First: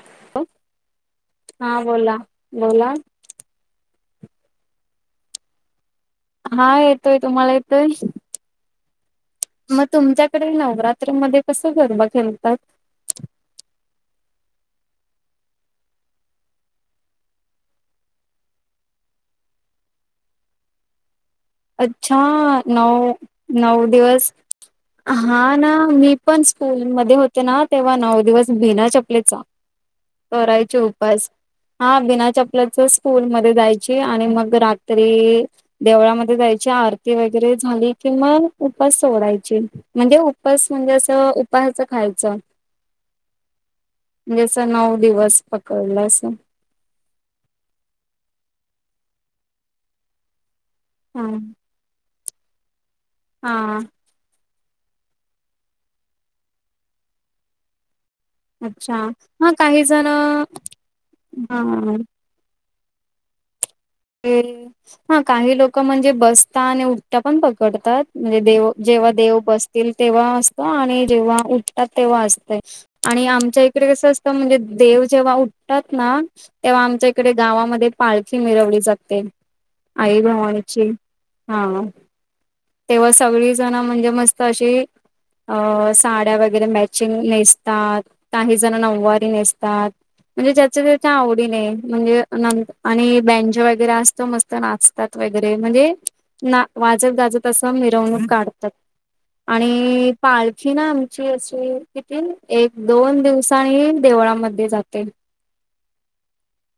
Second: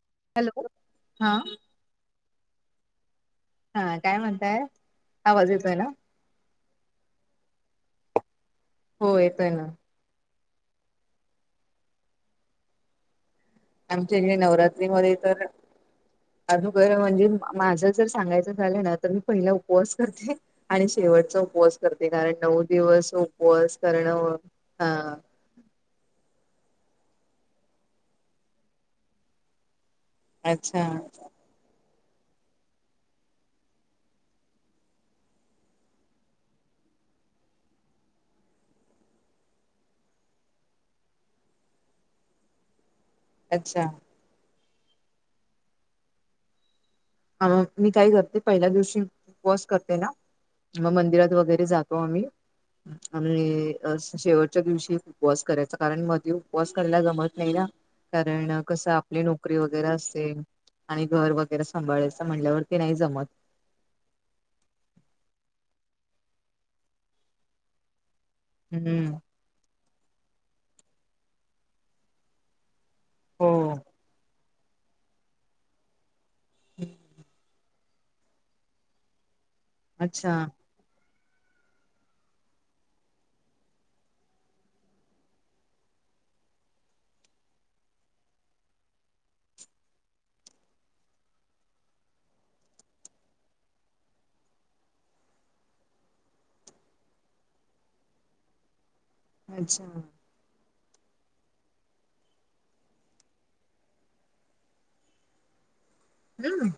Hello, हा बोला- बोला, हा काय म्हणताय, आवाज येतोय ना? हा येतोय, तुम्हाला येतोय? हो येतोय ना. म तुमच्याकडे नवरात्री मध्ये कसा गरबा खेलतात? आमच्या इकडे नवरात्रीमध्ये तर अगोदर म्हणजे माझं जर सांगायचं झालं ना तर मी पहिला उपवास करते आणि शेवटचा उपवास करते अच्छा कारण नऊ दिवस उपवास नऊ दिवस करणं हा. हा ना मी पण स्कूल मध्ये होते ना तेव्हा नऊ दिवस बीना चपलेचा करायचे अच्छा उपास. हा बिना चपलेचा स्कूलमध्ये जायची आणि मग रात्री देवळाम ध्ये जायची आरती वगैरे झाली कि मग उपास सोडायची. म्हणजे उपास म्हणजे असं उपासचा खायचं. अच्छा. म्हणजे असं नऊ दिवस पकडला असं. हा मग मी काय करते पहिल्या दिवशी उपवास करते ना म हा मंदिरात वगैरे जातो आम्ही आणि हा अस शेवटच्या दिवशी उपवास करायचा कारण मध्ये उपवास करायला जमत नाही ना. कारण कसं अच्छा आपली हा नोकरी काही वगैरे जण असेल आणि घर वगैरे हा स म्हणल्यावरती नाही जमत. ते हा काही लोकं म्हणजे बसता आणि उठता पण पकडतात. म्हणजे देव जेव्हा हम्म देव बसतील तेव्हा असतं आणि जेव्हा उठतात तेव्हा असतय. आणि हो आमच्या इकडे कसं असतं म्हणजे देव जेव्हा उठतात ना तेव्हा आमच्या इकडे गावामध्ये पालखी मिरवली जाते आई अच्छा भावानीची. हा तेव्हा सगळी जण म्हणजे मस्त अशी अ साड्या वगैरे मॅचिंग नेसतात काही जण नऊवारी नेसतात. म्हणजे ज्याच्या त्याच्या आवडीने म्हणजे नंत आणि बेंजो वग गैेरा असत मस्त नाचतात वगैरे म्हणजे ना वाजत गाजत असं मिरवणूक काढतात अच्छा आणि पालखी ना आमची अशी किती एक दोन दिवसानी देवळामध्ये जाते. हां.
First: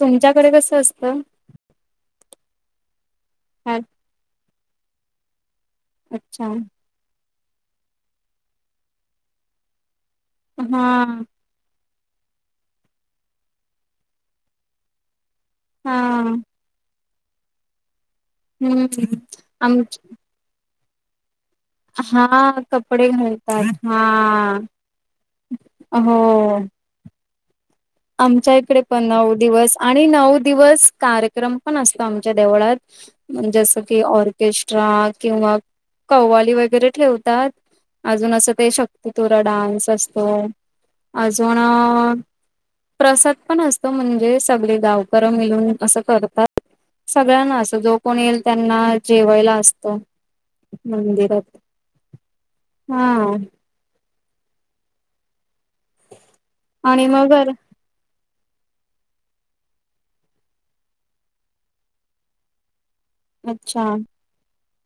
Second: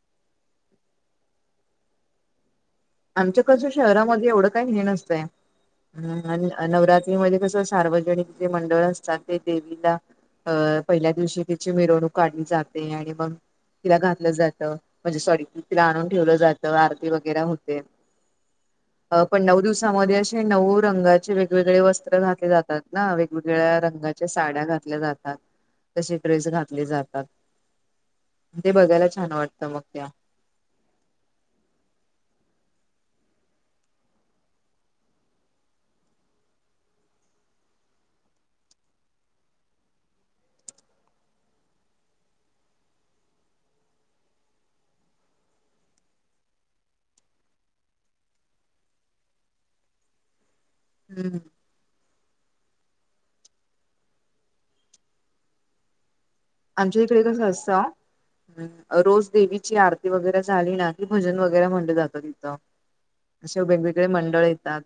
तुमच्याकडे कसं असतं? आमच्या कसं हा शहरामध्ये एवढं काय हे हा नसतंय आणि अच्छा नवरात त्रि कसं सार्वजनिक जे मंडळ असतात ते देवीला अ हा पहिल्या दिवशी तिची मिरवणूक काढली जाते आणि मग तिला घातलं जातं म्हणजे सॉरी तिला हा आणून ठेवलं जातं आरती वगैरे होते हम्म अ पण नऊ आम दिवसामध्ये अशी नऊ रंगाचे वे गवेगळे वस्त्र हा घातले जातात कपडे ना वेगवेगळ्या घालतात हा रंगाच्या साड्या घातल्या जातात. तसे ड्रेस हो घातले जातात. आमच्या ते इकडे पण बघायला छान नऊ वाटतं दिवस मग आणि त्या नऊ दिवस कार क्रम पण असतो आमच्या देवळात. म्हणजे असं कि ऑर्केस्ट्रा किंवा कव्वाली वगैरे ठेवतात अजून असं काही शक्ती तुरा डान्स असतो अजून प्रसाद पण असतो म्हणजे सगळे गावकर मिळून असं करतात. सगळ्यांना असं जो कोण येईल त्यांना जेवायला असतं हम्म. मंदिरात हा. आमच्या आणि इिकडे मग कसं असतं हा रोज देवीची आरती वगैरे झाली ना कि भजन वगैरे म्हटलं जातं तिथं. अशे अच्छा वेगवेगळे मंडळ येतात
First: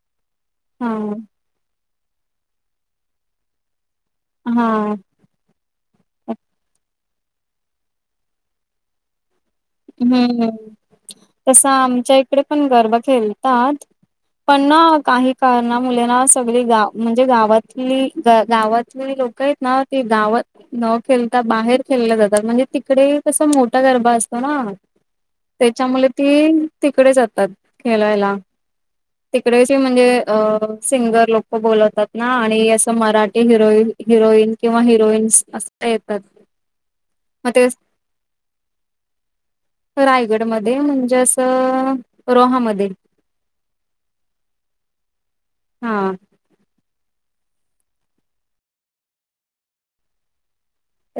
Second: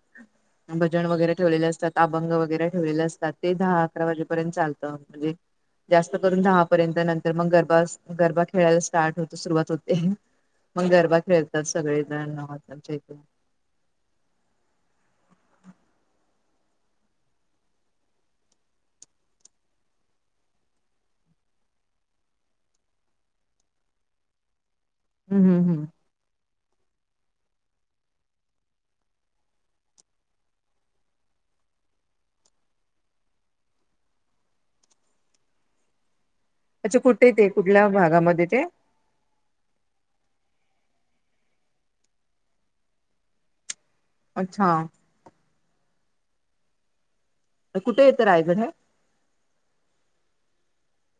हा भजन वगैरे ठेवलेले असतात अभंग वगैरे ठेवलेले असतात ते दहा अकरा वाजेपर्यंत चालतं हा म्हणजे जास्त करून नऊ दहापर्यंत नंतर मग गरबा गरबा खेळायला स्टार्ट होतं सुरुवात ते हम्म. मग गरबा खेळतात तसं सगळे आमच्या जण इकडे पण त्याच्या गरबा इथं [unintelligible] पण ना काही कारणांमुळे मुलांना सगळी गाव म्हणजे गावातली गावात लोकं आहेत ना ते गावात न खेळता बाहेर खेळल्या जातात म्हणजे तिकडे तसा मोठा गरबा असतो असतो ना हम्म हम्म हम्म त्याच्यामुळे ती तिकडे जातात खेळायला तिकडेच म्हणजे अ सिंगर लोकं बोलवतात ना आणि असं मराठी हिरोईन हिरोईन किंवा हिरोईन्स असं त्या येतात अच्छा कुठे ते कुठल्या भागामध्ये ते रायगडमध्ये म्हणजे असं रोहामध्ये अच्छा हा तर कुठे येतं रायगड हे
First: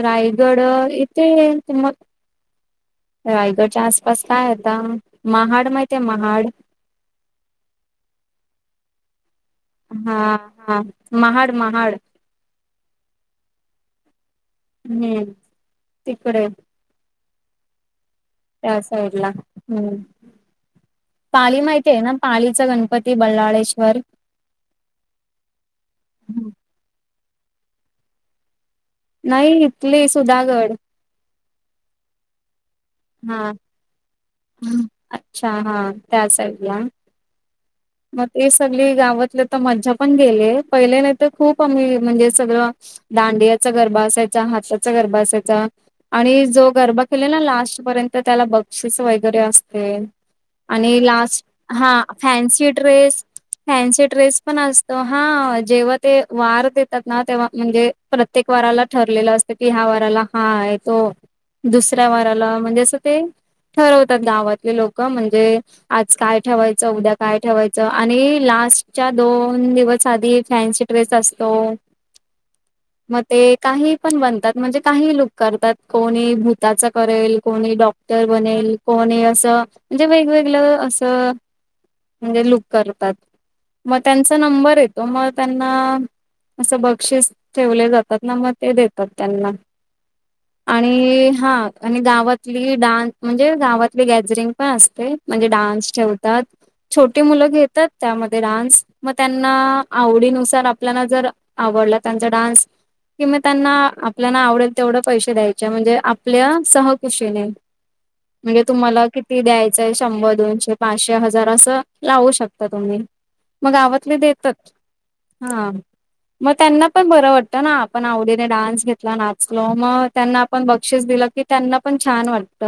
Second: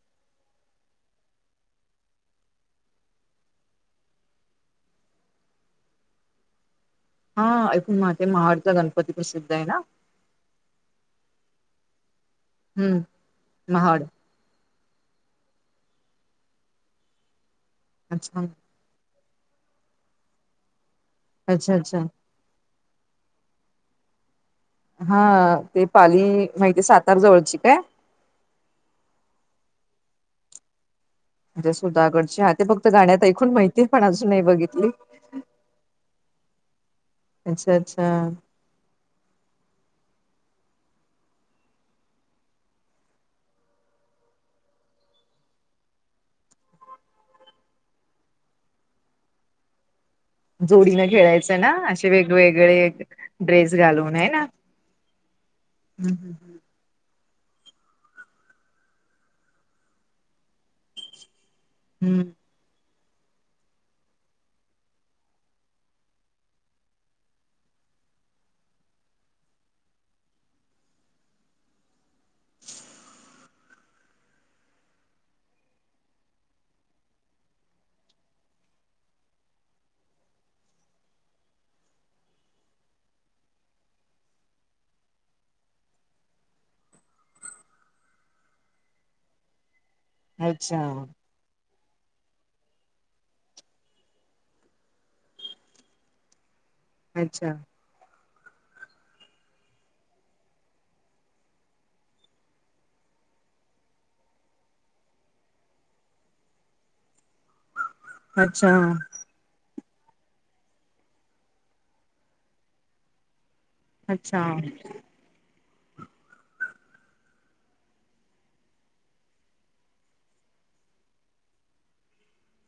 रायगड इथे मग रायगडच्या आसपास काय आता महाड माहित आहे महाड हा ऐकूण माहित आहे महाडचा गणपती प्रसिद्ध आहे ना हा हा महाड महाड हम्म महाड हम्म तिकडे अच्छा त्या साईडला हम पाली अच्छा माहिती अच्छा आहे ना पालीचा गणपती पती बल्लाळेश्वर हा ते पाली माहितीये सातार जवळची काय नाही इथली सुधागड म्हणजे सुधाकडची आ ते फक्त गाण्यात हा ऐकून माहिती पण अजून नाही बघितली अच्छा हा त्या साईडला अच्छ अच्छा मग ते सगळी गावातले तर मज्जा पण गेले पहिले नाही तर खूप आम्ही म्हणजे सगळं दांडियाचा गरबा असायचा हाताचा गरबा असायचा आणि जो गरबा केला ना लास्टपर्यंत त्याला बक्षीस वगैरे असते आणि जोडीनं लास्ट खेळायचं ना हा असे फॅन्सी वेगवेगळे ड्रेस ड्रेस फॅन्सी घालून आहे ड्रेस ना? पण असतं हा जेव्हा हम्म ते हम्म. वार देत देतात ना तेव्हा म्हणजे प्रत्येक वाराला ठरलेलं असतं कि ह्या वाराला हा आहे तो दुसऱ्या हम्म वाराला म्हणजे असं ते ठरवतात गावातले लोकं म्हणजे आज काय ठेवायचं उद्या काय ठेवायचं आणि लास्टच्या दोन दिवस आधी फॅन्सी ड्रेस असतो [unintelligible] मग ते काही पण बनतात म्हणजे काहीही लुक करतात कोणी भूताचा करेल कोणी डॉक डॉक्टर बनेल कोणी असं म्हणजे वेगवेगळै असं म्हणजे लुक करतात म त्यांचा नंबर येतो म त्यांना असं बक्षीस ठेवले जातात ना मग ते देतात त्यांना अच्छा. आणि हा आणि गावातली डान्स म्हणजे गावातली गॅदरिंग पण असते म्हणजे डान्स ठेवतात छोटी मुलं अच्छा. घेतात त्यामध्ये डान्स मग त्यांना आवडीनुसार आपल्याला जर आवडला त्यांचा डान्स? कि म त्यांना आपल्याना आवडेल तेवढं पैसे द्यायचे म्हणजे आपल्या सहकुशीने. म्हणजे अच्छा तुम्हाला किती द्यायचंय शंभर दोनशे पाचशे हजार असं लावू शकत. त तुम्ही मग गावातले अच्छा. देतात हा. मग त्यांना पण बरं वाटतं ना आपण आवडीने डान्स घेतला नाचलो मग त्यांना आपण बक्षीस दिलं की त्यांना पण छान वाटत.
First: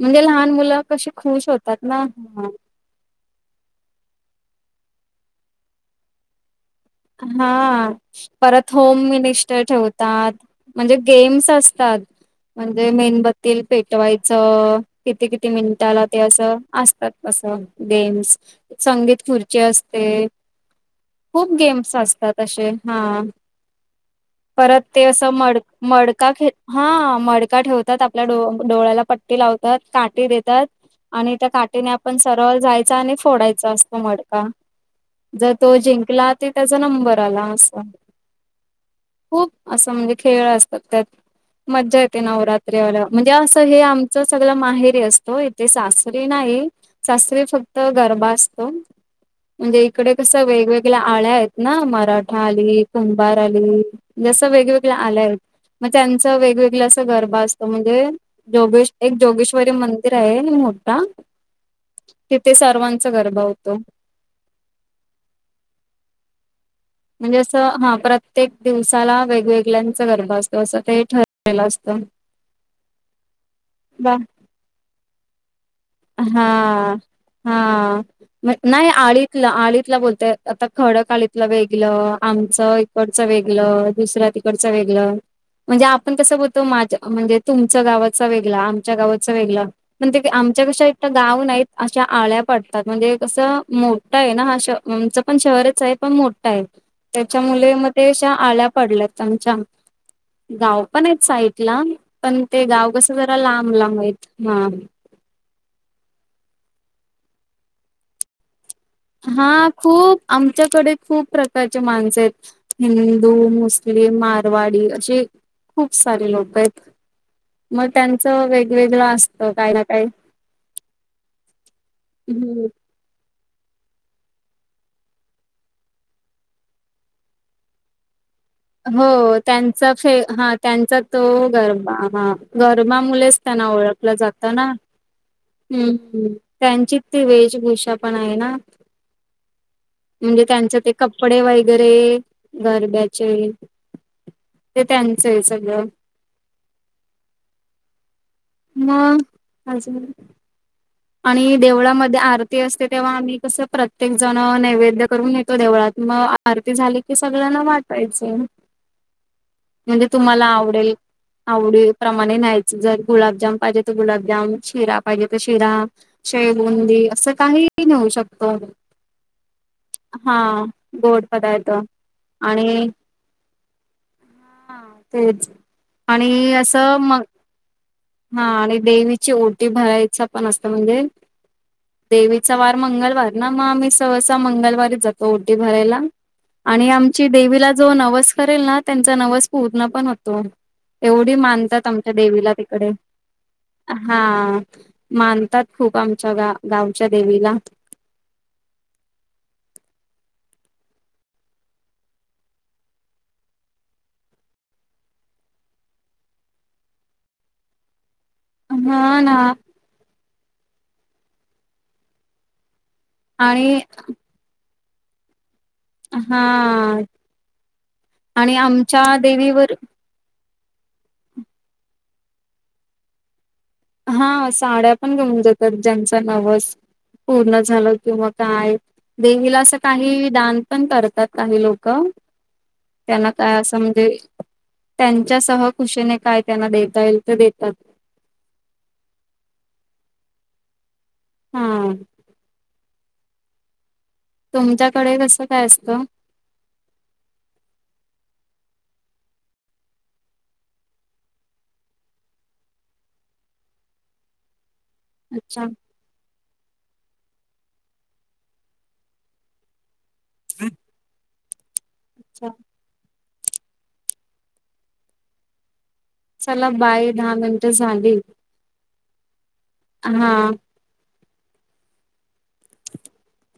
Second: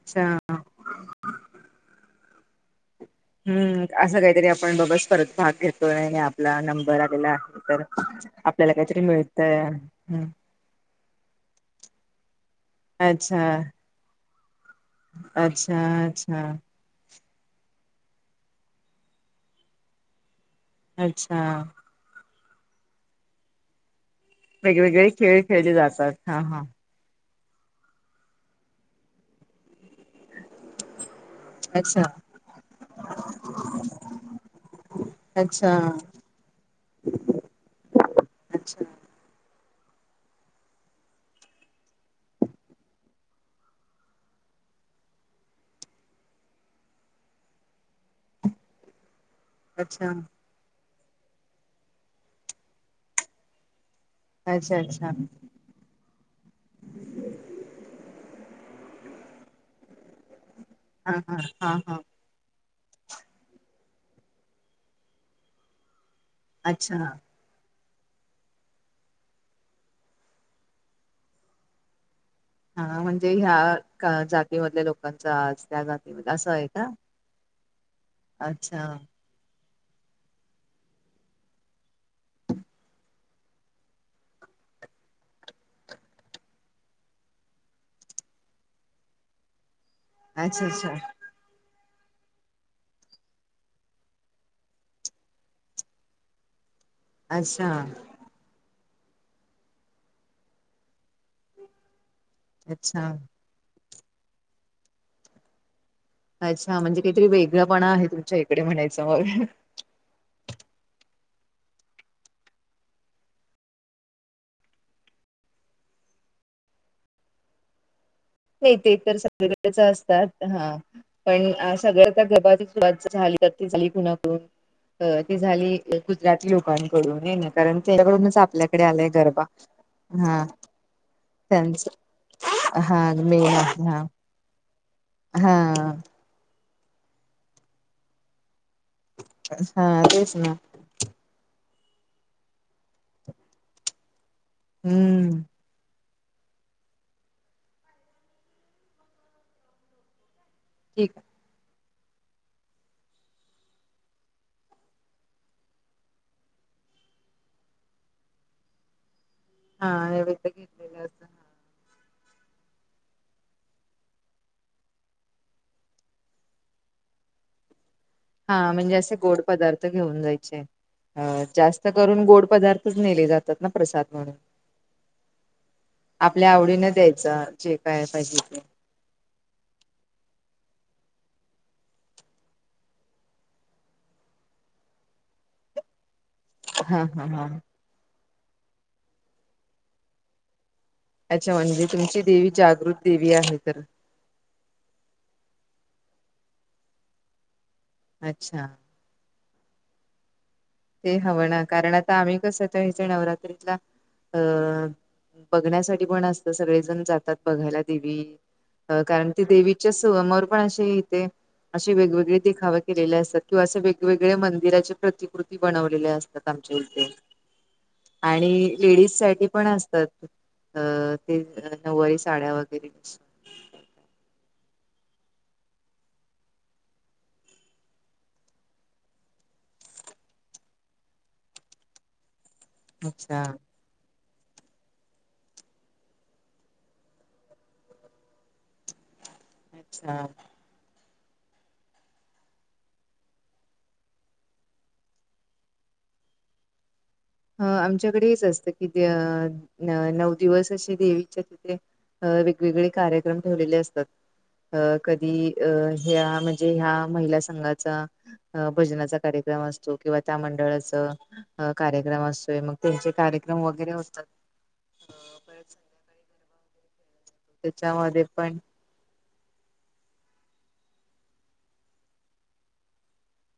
म्हणजे लहान मुलं कशी खुश होतात ना म. हम्म असं काहीतरी आपण बाबा परत भाग घेतो नाही आपला नंबर आलेला हा आहे तर परत आपल्याला होम काहीतरी मिळतय मिनिस्टर हम्म. ठेवतात. म्हणजे गेम्स असतात म्हणजे अच्छा मेणबत्तील पेटवायचं. किती किती अच्छा मिनिटाला ते अच्छा असं. असतात असं गेम्स संगीत खुर्ची असते. अच्छा खूप गेम्स असतात असे हा. परत ते वेगवेगळे असं खेळ मड खेळले जातात मडका हा खेळ हा मडका ठेवतात आपल्या डो डोळ्याला पट्ट ट्टी लावतात काटी देतात. आणि त्या काठीने अच्छा आपण सरळ जायच आणि फोडायचा असतो मडका. जर तो अच्छा जिंकला ते त्याचा नंबर आला अस. अच्छा खूप असं म्हणजे खेळ असतात त्यात. मज्जा येते नवरात्री आल्यावर म्हणजे असं हे आमचं सगळ माहेरी असतोय. ते सासरी नाही सासरी फक्त गरबा असतो. म्हणजे अच्छा इकडे कस वेगवेगळ्या आळ्या आहेत ना मराठा आली कुंभार आली. जसं अच्छा वेगवेगळ अच्छा आल्या आहेत मग त्यांचं वेगवेगळ असं गरबा असतो म्हणजे जोगेश एक जोगेश्वरी मंदिर आहे मो. हा हा हा हा तिथे सर्वांचा गरबा होतो. अच्छा. म्हणजे असं हा प्रत्येक दिवसाला वेगवेगळ्यांच गरभा असतो असं ते ठरलेलं असतं. हा म्हणजे ह्या जातीमधल्या लोकांच आज त्या जाती हा हा म अच्छा नाही आळी आलीतला बोलतय आता खडक आळीतलं वेगल आमचं इकडचं वेगल दुसऱ्या त इकडच वेगलं म्हणजे आपण तसं बोलतो माझ म्हणजे तुमच गावाचा वेगळा आमच्या गावाच वेगळ पण ते अच्छा कशा अच्छा एक तर गाव नाहीत अशा आळ्या पडतात म्हणजे कसं मोठं आहे ना हा श आमचं पण शहरच आहे पण मो. त्याच्या मुले अच्छा म त्या आळ्या पडल्यात आच्या गाव पण आहेत साईडला. पण ते गाव अच्छा कसं जरा लांब लांब आहेत हा. अच्छा म्हणजे काहीतरी वेगळंपणा आहे तुमच्या इकडे म्हणायचं मग हा खूप आमच्याकडे खूप प्रकारचे माणसे आहेत. हिंदू मुस्लिम मारवाडी असे खूप सारे लोक आहेत. मग त्यांच नाही ते तर सगळीकच असतात हा पण सगळ तर गबा सुरवात झाली. ली कुणाकून ती झाली गुजराती लोकांनकडून हे ना कारण त्याच्याकडूनच आपल्यात हो त्यांचा खेळ हा, त्यांचा तो गळ, त्यांच हा गरमा मुळेच मेन त्यांना आहे हा. ओळखलत. जाताना, हा हम्म हम त्यांची ती वेशभूषा पण आहे ना हा तेच म्हणजे ना त्यांच ते कपडे वगैरे, गरब्या चे, ते त्यांचं हम्म हाय सगळं म अजून ठीक आणि देवळामध्ये आरती असते तेव्हा आम्ही कसं प्रत्येक जण नैवेद्य करून घेतो देवळात मग आरती झाली की सगळ्यांना वाटायचं म्हणजे हा तुम्हाला नैवेद्य आवडेल. घेतलेलं असत. आवडी प्रमाणे न्यायचं, जर गुलाबजाम पाहिजे तर गुलाबजाम, शिरा पाहिजे तर शिरा शेवबुंदी असं काहीही नेऊ शकत हा म्हणजे असे गोड पदार्थ घेऊन हा जायचे, गोड अ पदार्थ जास्त करून गोड आणि पदार्थच नेले जात त्यातनं प्रसाद म्हणून. तेच आपल्या आणि आवडीन असं मग द्यायचं जे काय पाहिजे हा ते आणि देवीची ओटी भरायच पण असत म्हणजे देवीचा वार मंगळवार ना, म आम्ही सहसा मंगळवारीच जातो ओटी भरायला. आणि हा हा आमची हा देवीला जो नवस करेल ना, त्यांचा नवस पूर्ण पण होतो. एवढी अच्छा म्हणजे मानतात आमच्या तुमची देवी देवीला तिकडे जागृत देवी आहे तर हा, मानतात खूप आमच्या गा, गावच्या देवीला. अच्छा ते हवं ना, कारण आता आम्ही कस ते हेच्या नवरात्रीतला अं बघण्यासाठी पण असत, सगळेजण जातात बघायला देवी अ हा कारण ना ते देवीच्या सवमवर पण असे येते असे वेगवेगळे देखावे केलेल्या असतात किंवा आणि अशे वेगवेगळ्या मंदिराच्या प्रतिकृती बनवलेल्या हा असतात आमच्या इथ आणि आमच्या लेडीज साठी पण देवीवर असतात. अ ते नऊवारी साड्या वगैरे हा साड्या पण घेऊन जातात, ज्यांच नवस पूर्ण झालं किंवा काय? देवीला असं काहीही दान पण करतात काही लोक त्यांना अच्छा काय असं म्हणजे त्यांच्या सह खुशीने काय त्यांना देता येईल ते देतात. अच्छा हा तुमच्याकडे कसं काय असतं? ह आमच्याकडे हेच असतं की नऊ दिवस असे देवीच्या तिथे अ वेगवेगळे कार्यक्रम ठेवलेले असतात अ कधी अच्छा अ ह्या म्हणजे ह्या महिला संघाचा, भजनाचा कार्यक्रम असतो. किंवा त्या मंडळाच कार्यक्रम अच्छा. असतोय, मग त्यांचे कार्यक्रम वगैरे होतात. चला बाय दहा मिनिटं झाली. त्याच्यामध्ये पण हा [unintelligible]